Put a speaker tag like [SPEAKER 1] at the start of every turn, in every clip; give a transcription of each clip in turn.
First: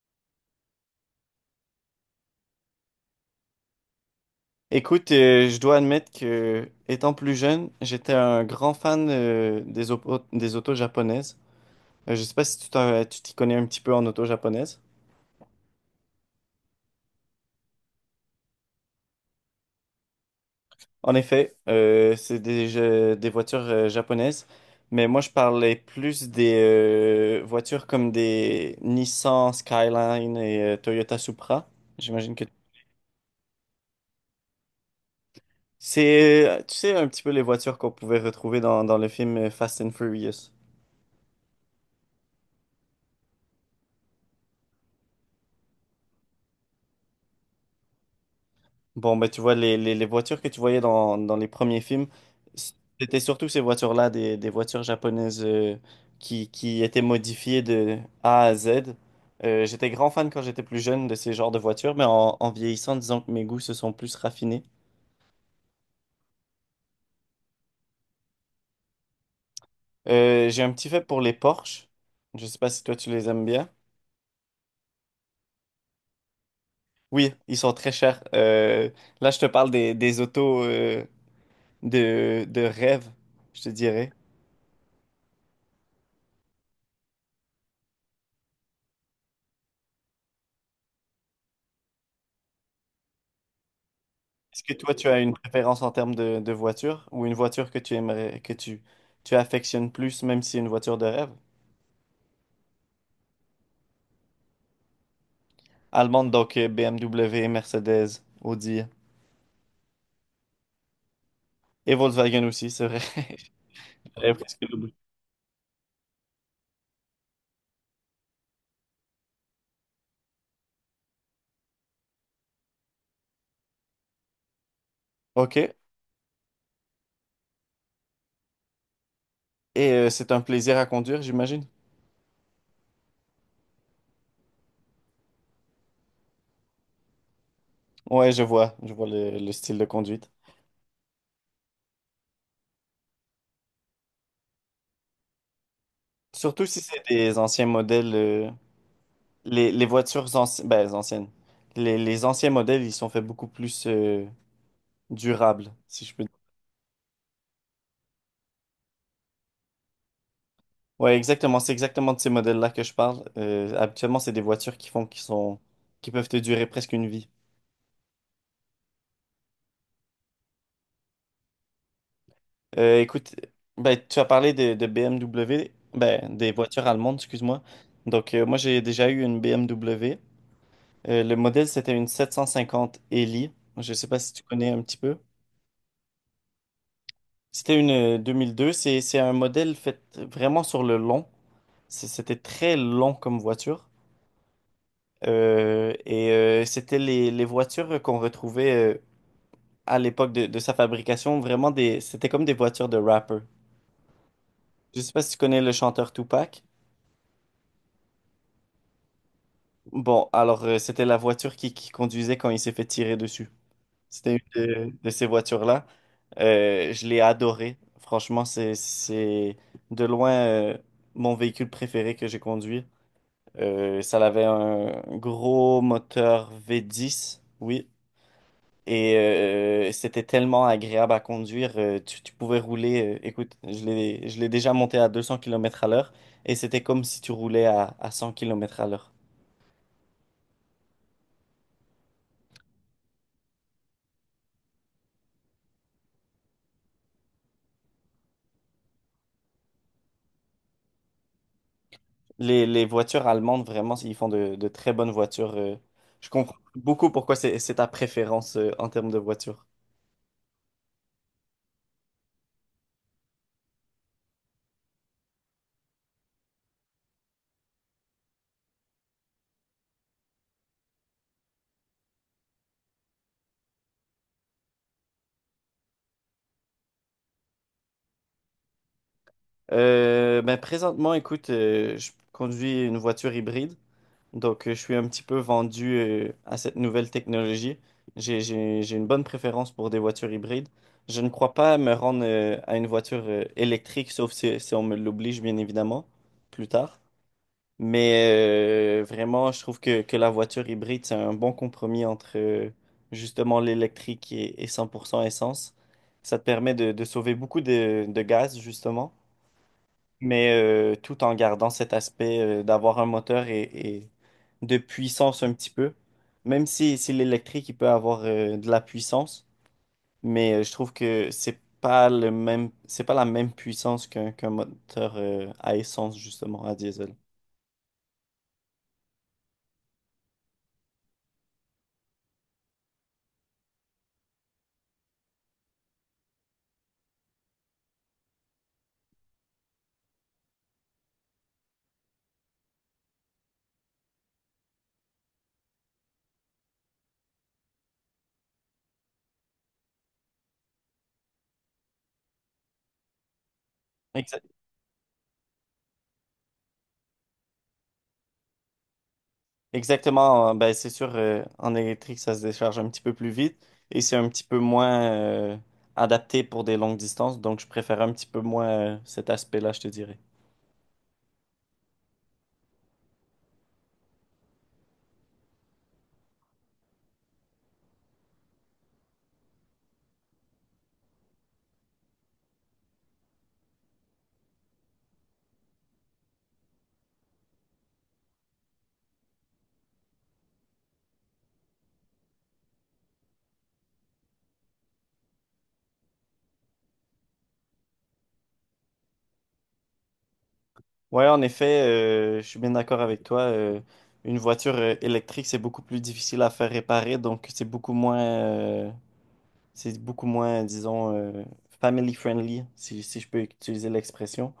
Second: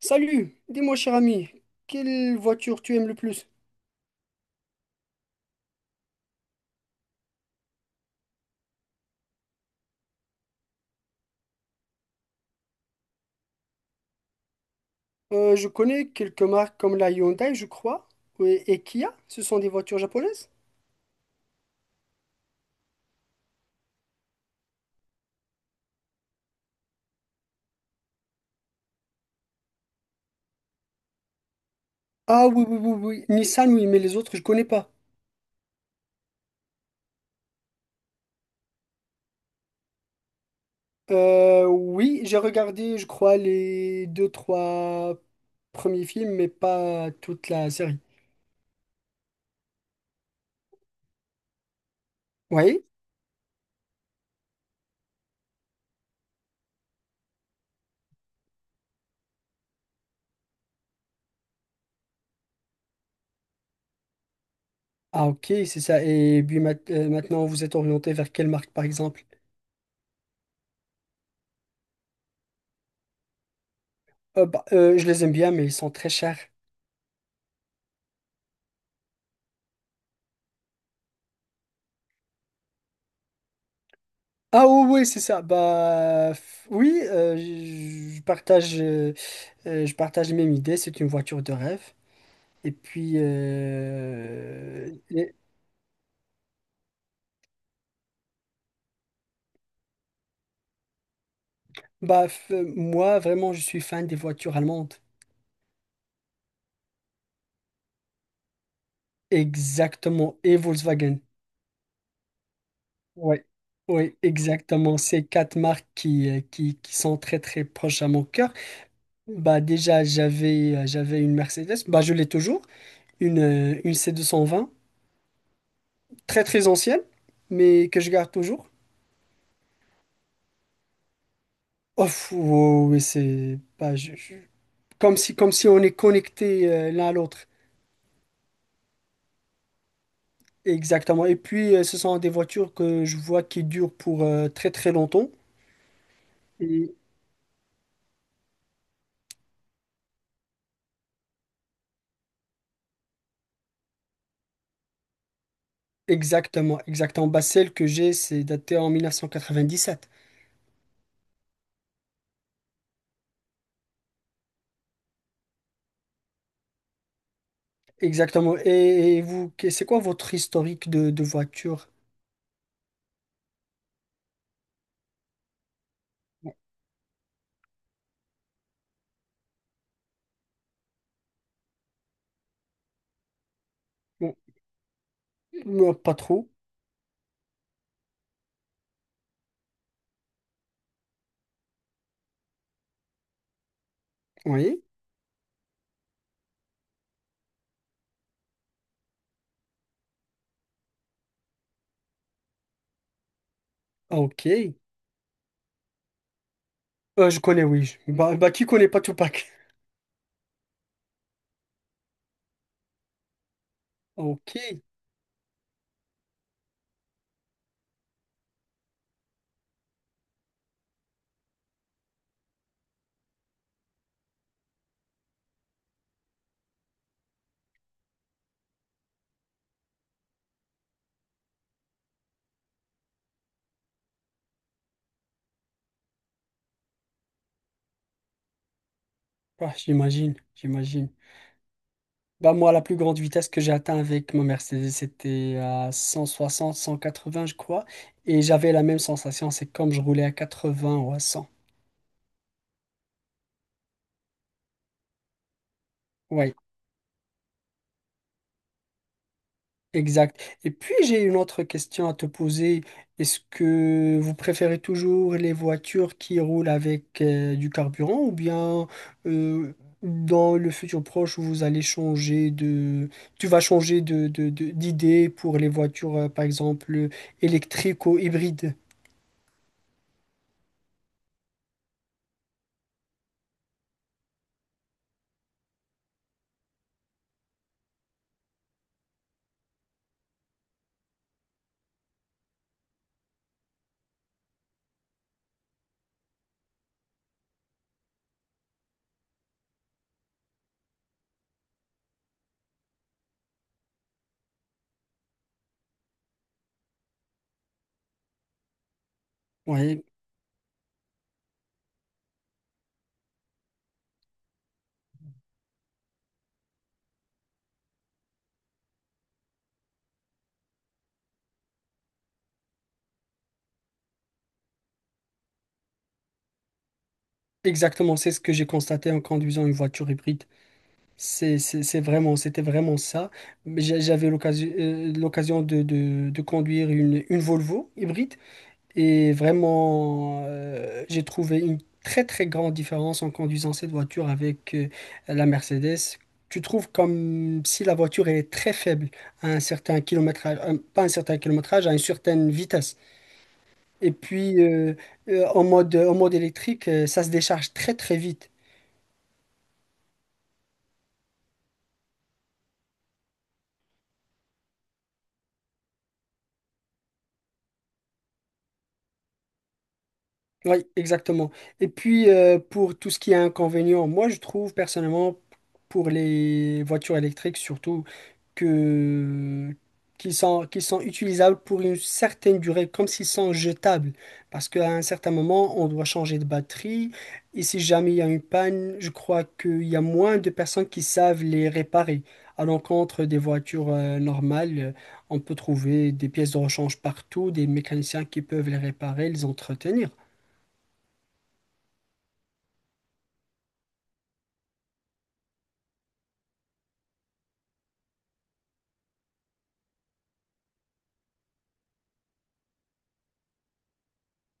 [SPEAKER 1] Salut, dis-moi cher ami, quelle voiture tu aimes le plus?
[SPEAKER 2] Écoute, je dois admettre que, étant plus jeune, j'étais un grand fan des autos japonaises. Je sais pas si tu t'y connais un petit peu en auto japonaise.
[SPEAKER 1] Je connais quelques marques comme la Hyundai, je crois, oui, et Kia, ce sont des voitures japonaises?
[SPEAKER 2] En effet, c'est des voitures japonaises, mais moi je parlais plus des voitures comme des Nissan Skyline et Toyota Supra. J'imagine que
[SPEAKER 1] Ah oui, oui, oui, oui, Nissan, oui, mais les autres, je connais pas.
[SPEAKER 2] c'est, tu sais, un petit peu les voitures qu'on pouvait retrouver dans, le film Fast and Furious.
[SPEAKER 1] Oui, j'ai regardé, je crois, les deux, trois premiers films, mais pas toute la série.
[SPEAKER 2] Bon, bah, tu vois, les voitures que tu voyais dans, les premiers films,
[SPEAKER 1] Oui?
[SPEAKER 2] c'était surtout ces voitures-là, des voitures japonaises qui, étaient modifiées de A à Z. J'étais grand fan quand j'étais plus jeune de ces genres de voitures, mais en, vieillissant, disons que mes goûts se sont plus raffinés.
[SPEAKER 1] Ah ok, c'est ça. Et puis maintenant, vous êtes orienté vers quelle marque, par exemple?
[SPEAKER 2] J'ai un petit fait pour les Porsche. Je sais pas si toi tu les aimes bien.
[SPEAKER 1] Je les aime bien, mais ils sont très chers.
[SPEAKER 2] Oui, ils sont très chers. Là, je te parle des, autos de, rêve, je te dirais.
[SPEAKER 1] Ah oui, oui, c'est ça. Oui, je partage, je partage les mêmes idées. C'est une voiture de rêve. Et puis
[SPEAKER 2] Est-ce que toi, tu as une préférence en termes de, voiture ou une voiture que tu aimerais, tu affectionnes plus, même si c'est une voiture de rêve?
[SPEAKER 1] moi vraiment, je suis fan des voitures allemandes.
[SPEAKER 2] Allemande, donc BMW, Mercedes, Audi
[SPEAKER 1] Exactement. Et Volkswagen.
[SPEAKER 2] et Volkswagen aussi, c'est vrai.
[SPEAKER 1] Ouais. Oui,
[SPEAKER 2] J'avais presque l'oublié.
[SPEAKER 1] exactement. Ces quatre marques qui sont très très proches à mon cœur. Bah déjà j'avais une Mercedes. Bah je l'ai toujours. Une c 220
[SPEAKER 2] Ok. Et
[SPEAKER 1] très très ancienne, mais que je garde toujours.
[SPEAKER 2] c'est un plaisir à conduire, j'imagine.
[SPEAKER 1] Oh, fou, oh, oui, c'est bah, comme si on est connecté l'un à l'autre.
[SPEAKER 2] Ouais, je vois le, style de conduite.
[SPEAKER 1] Exactement. Et puis, ce sont des voitures que je vois qui durent pour très très longtemps.
[SPEAKER 2] Surtout si
[SPEAKER 1] Et
[SPEAKER 2] c'est des anciens modèles, les, voitures anciennes. Les anciens modèles, ils sont faits beaucoup plus durables, si je peux
[SPEAKER 1] exactement, exactement. Bah, celle que j'ai, c'est datée en 1997.
[SPEAKER 2] Ouais, exactement. C'est exactement de ces modèles-là que je parle. Habituellement, c'est des voitures qui font, qui sont, qui peuvent te durer presque une vie.
[SPEAKER 1] Exactement. Et vous, c'est quoi votre historique de voiture?
[SPEAKER 2] Écoute, ben, tu as parlé de, BMW, ben, des
[SPEAKER 1] Bon,
[SPEAKER 2] voitures allemandes, excuse-moi. Donc, moi, j'ai déjà eu une BMW. Le modèle, c'était une 750 Eli. Je ne sais pas si
[SPEAKER 1] bon,
[SPEAKER 2] tu connais un petit peu.
[SPEAKER 1] moi, pas trop.
[SPEAKER 2] C'était une 2002. C'est un modèle fait vraiment sur le long. C'était très long comme voiture.
[SPEAKER 1] Oui.
[SPEAKER 2] Et c'était les, voitures qu'on retrouvait, à l'époque de, sa fabrication, vraiment c'était comme des voitures de rapper.
[SPEAKER 1] Ah, ok.
[SPEAKER 2] Je sais pas si tu connais le chanteur Tupac.
[SPEAKER 1] Je connais, oui. Bah, bah, qui connaît pas Tupac?
[SPEAKER 2] Bon, alors c'était la voiture qui, conduisait quand il s'est fait tirer dessus. C'était
[SPEAKER 1] Ok.
[SPEAKER 2] une de, ces voitures-là. Je l'ai adoré. Franchement, c'est de loin mon véhicule préféré que j'ai conduit. Ça avait un gros moteur V10, oui. Et c'était tellement agréable à conduire, tu, pouvais rouler. Écoute, je l'ai déjà monté à 200 km à l'heure. Et c'était comme si tu roulais à, 100 km à l'heure.
[SPEAKER 1] Bah, j'imagine, j'imagine. Bah moi, la plus grande vitesse que j'ai atteint avec ma Mercedes, c'était à 100 160 180 je crois. Et j'avais la même sensation, c'est comme je roulais à 80 ou à 100.
[SPEAKER 2] Les voitures allemandes, vraiment, ils font de, très bonnes voitures. Je
[SPEAKER 1] Oui,
[SPEAKER 2] comprends beaucoup pourquoi c'est ta préférence en termes de voiture.
[SPEAKER 1] exact. Et puis, j'ai une autre question à te poser. Est-ce que vous préférez toujours les voitures qui roulent avec du carburant ou bien euh, dans le futur proche, vous allez changer de... Tu vas changer de, d'idée pour les voitures, par exemple, électriques ou hybrides?
[SPEAKER 2] Ben, présentement, écoute, je conduis une voiture hybride. Donc, je suis un petit peu vendu à cette nouvelle technologie. J'ai une bonne préférence pour des voitures hybrides. Je ne crois pas me rendre à une voiture électrique, sauf si, on me l'oblige, bien évidemment, plus tard. Mais vraiment, je trouve que, la voiture hybride, c'est un bon compromis entre justement l'électrique et, 100% essence. Ça te permet de, sauver beaucoup de, gaz, justement
[SPEAKER 1] Oui.
[SPEAKER 2] mais tout en gardant cet aspect d'avoir un moteur et, de puissance un petit peu. Même si, l'électrique, il peut avoir de la puissance, mais je trouve que c'est pas le même, c'est pas la même puissance qu'un moteur à essence, justement, à diesel.
[SPEAKER 1] Exactement, c'est ce que j'ai constaté en conduisant une voiture hybride. C'est vraiment, c'était vraiment ça. Mais j'avais l'occasion, l'occasion de conduire une Volvo hybride et vraiment, j'ai trouvé une très très grande différence en conduisant cette voiture avec la Mercedes. Tu trouves comme si la voiture elle est très faible à un certain kilométrage, pas un certain kilométrage, à une certaine vitesse. Et
[SPEAKER 2] Exa-
[SPEAKER 1] puis en mode électrique, ça se décharge très très vite.
[SPEAKER 2] Exactement, ben c'est sûr, en électrique, ça se décharge un petit peu plus vite et c'est un petit peu moins adapté pour des longues distances, donc je préfère un petit peu moins cet aspect-là, je te dirais.
[SPEAKER 1] Oui, exactement. Et puis, pour tout ce qui est inconvénient, moi, je trouve personnellement, pour les voitures électriques surtout, que qu'ils sont utilisables pour une certaine durée, comme s'ils sont jetables. Parce qu'à un certain moment, on doit changer de batterie. Et si jamais il y a une panne, je crois qu'il y a moins de personnes qui savent les réparer. À l'encontre des voitures normales, on peut trouver des pièces de rechange partout, des mécaniciens qui peuvent les réparer, les entretenir.
[SPEAKER 2] Ouais, en effet, je suis bien d'accord avec toi. Une voiture électrique, c'est beaucoup plus difficile à faire réparer, donc c'est beaucoup moins, disons, family friendly, si, je peux utiliser l'expression.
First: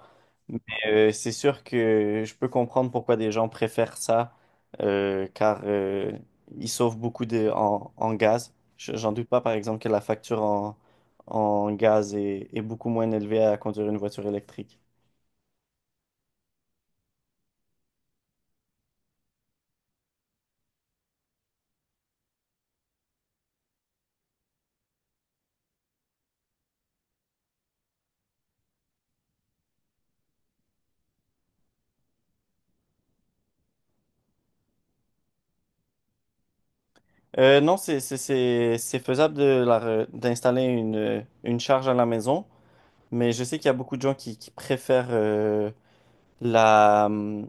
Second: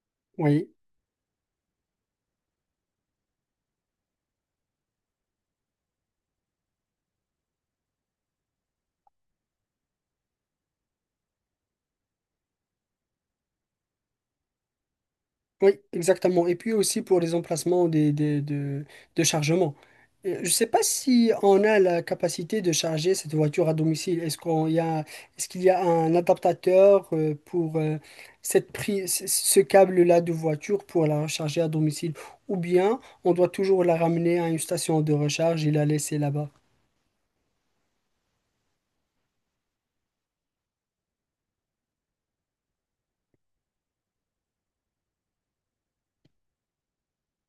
[SPEAKER 2] Mais
[SPEAKER 1] Oui.
[SPEAKER 2] c'est sûr que je peux comprendre pourquoi des gens préfèrent ça, car ils sauvent beaucoup en gaz. J'en doute pas, par exemple, que la facture en, gaz est, beaucoup moins élevée à conduire une voiture électrique.
[SPEAKER 1] Oui, exactement. Et puis aussi pour les emplacements des, de chargement. Je ne sais pas si on a la capacité de charger cette voiture à domicile. Est-ce qu'on y a, est-ce qu'il y a un adaptateur pour cette prise, ce câble-là de voiture pour la recharger à domicile? Ou bien on doit toujours la ramener à une station de recharge et la laisser là-bas?
[SPEAKER 2] Non, c'est faisable de d'installer une, charge à la maison, mais je sais qu'il y a beaucoup de gens qui, préfèrent la, hum,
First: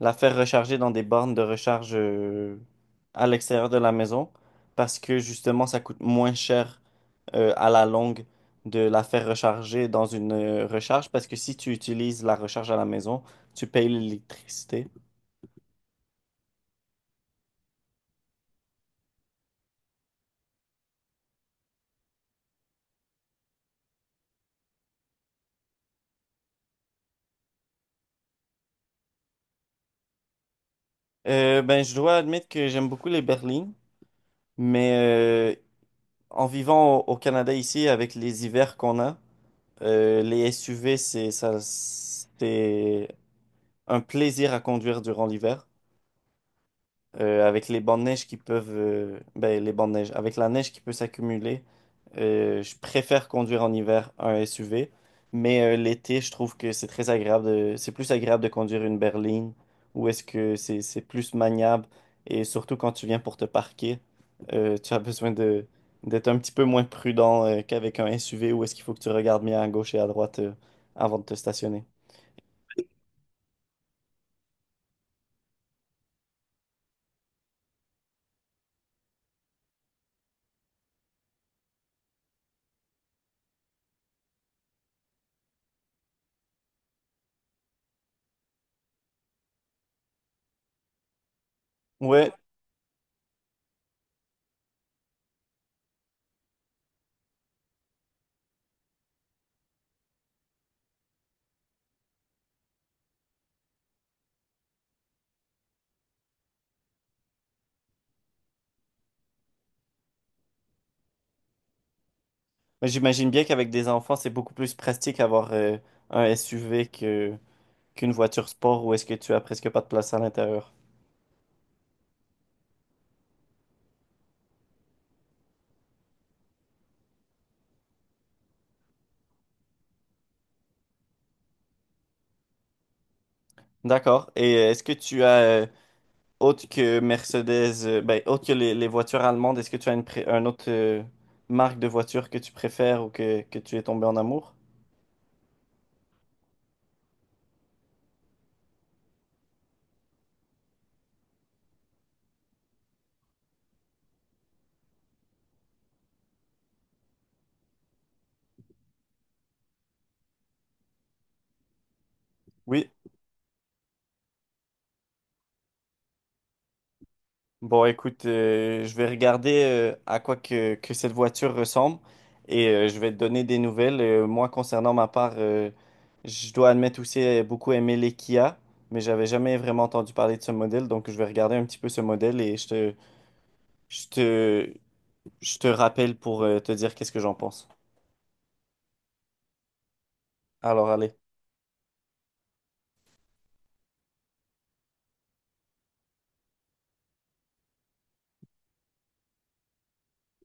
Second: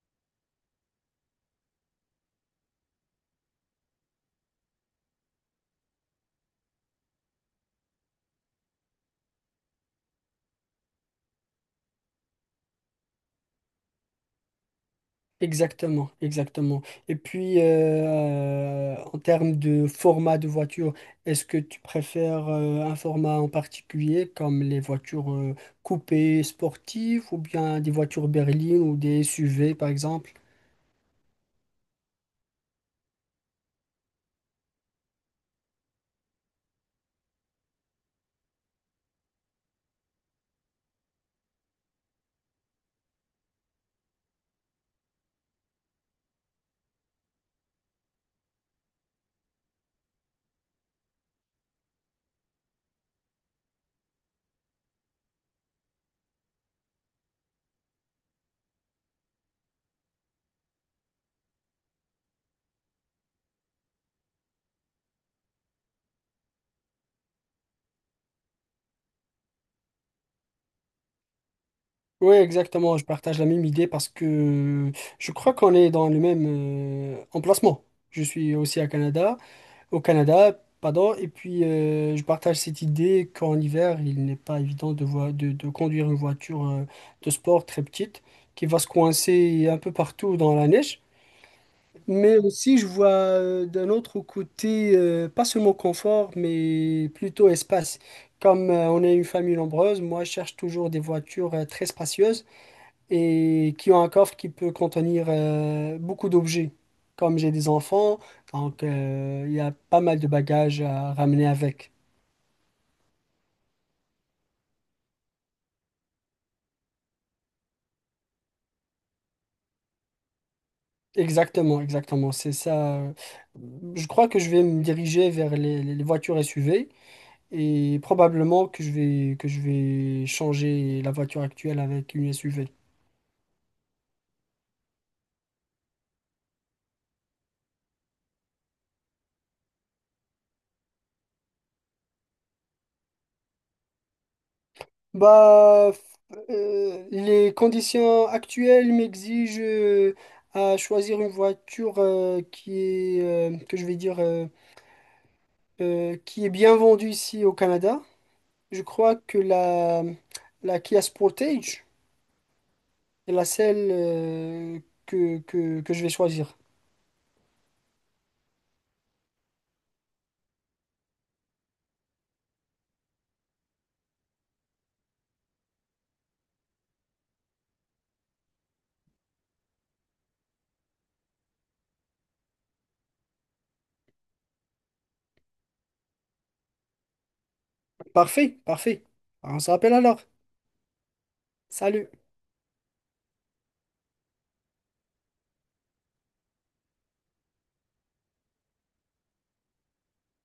[SPEAKER 2] la faire recharger dans des bornes de recharge à l'extérieur de la maison parce que justement, ça coûte moins cher à la longue de la faire recharger dans une recharge parce que si tu utilises la recharge à la maison, tu payes l'électricité.
[SPEAKER 1] Exactement, exactement. Et puis, en termes de format de voiture, est-ce que tu préfères un format en particulier comme les voitures coupées sportives ou bien des voitures berlines ou des SUV par exemple?
[SPEAKER 2] Ben, je dois admettre que j'aime beaucoup les berlines. Mais en vivant au, Canada ici, avec les hivers qu'on a, les SUV, c'est ça, c'est un plaisir à conduire durant l'hiver avec les bancs de neige avec la neige qui peut s'accumuler, je préfère conduire en hiver un SUV, mais l'été, je trouve que c'est très agréable de, c'est plus agréable de conduire une berline, où est-ce que c'est plus maniable, et surtout quand tu viens pour te parquer, tu as besoin de, d'être un petit peu moins prudent qu'avec un SUV, où est-ce qu'il faut que tu regardes bien à gauche et à droite avant de te stationner.
[SPEAKER 1] Oui, exactement, je partage la même idée parce que je crois qu'on est dans le même emplacement. Je suis aussi à Canada au Canada, pardon, et puis je partage cette idée qu'en hiver, il n'est pas évident de, de conduire une voiture de sport très petite qui va se coincer un peu partout dans la neige.
[SPEAKER 2] Ouais,
[SPEAKER 1] Mais aussi, je vois d'un autre côté, pas seulement confort, mais plutôt espace. Comme on est une famille nombreuse, moi, je cherche toujours des voitures très spacieuses et qui ont un coffre qui peut contenir beaucoup d'objets. Comme j'ai des enfants, donc il y a pas mal de bagages à ramener avec.
[SPEAKER 2] mais j'imagine bien qu'avec des enfants, c'est beaucoup plus pratique avoir un SUV que qu'une voiture sport où est-ce que tu as presque pas de place à l'intérieur.
[SPEAKER 1] Exactement, exactement, c'est ça. Je crois que je vais me diriger vers les, les voitures SUV et probablement que je vais changer la voiture actuelle avec une SUV.
[SPEAKER 2] D'accord. Et est-ce que tu as autre que Mercedes, ben, autre que les, voitures allemandes, est-ce que tu as un autre marque de voiture que tu préfères ou que, tu es tombé en amour?
[SPEAKER 1] Bah, f- les conditions actuelles m'exigent à choisir une voiture qui est, que je vais dire, qui est bien vendue ici au Canada. Je crois que la, la Kia Sportage
[SPEAKER 2] Oui.
[SPEAKER 1] est la celle que je vais choisir.
[SPEAKER 2] Bon, écoute, je vais regarder à quoi que, cette voiture ressemble et je vais te donner des nouvelles. Moi, concernant ma part, je dois admettre aussi beaucoup aimer les Kia, mais j'avais jamais vraiment entendu parler de ce modèle, donc je vais regarder un petit peu ce modèle et je te, je te rappelle pour te dire qu'est-ce que j'en pense.
[SPEAKER 1] Parfait, parfait. On se rappelle alors.
[SPEAKER 2] Alors, allez.
[SPEAKER 1] Salut.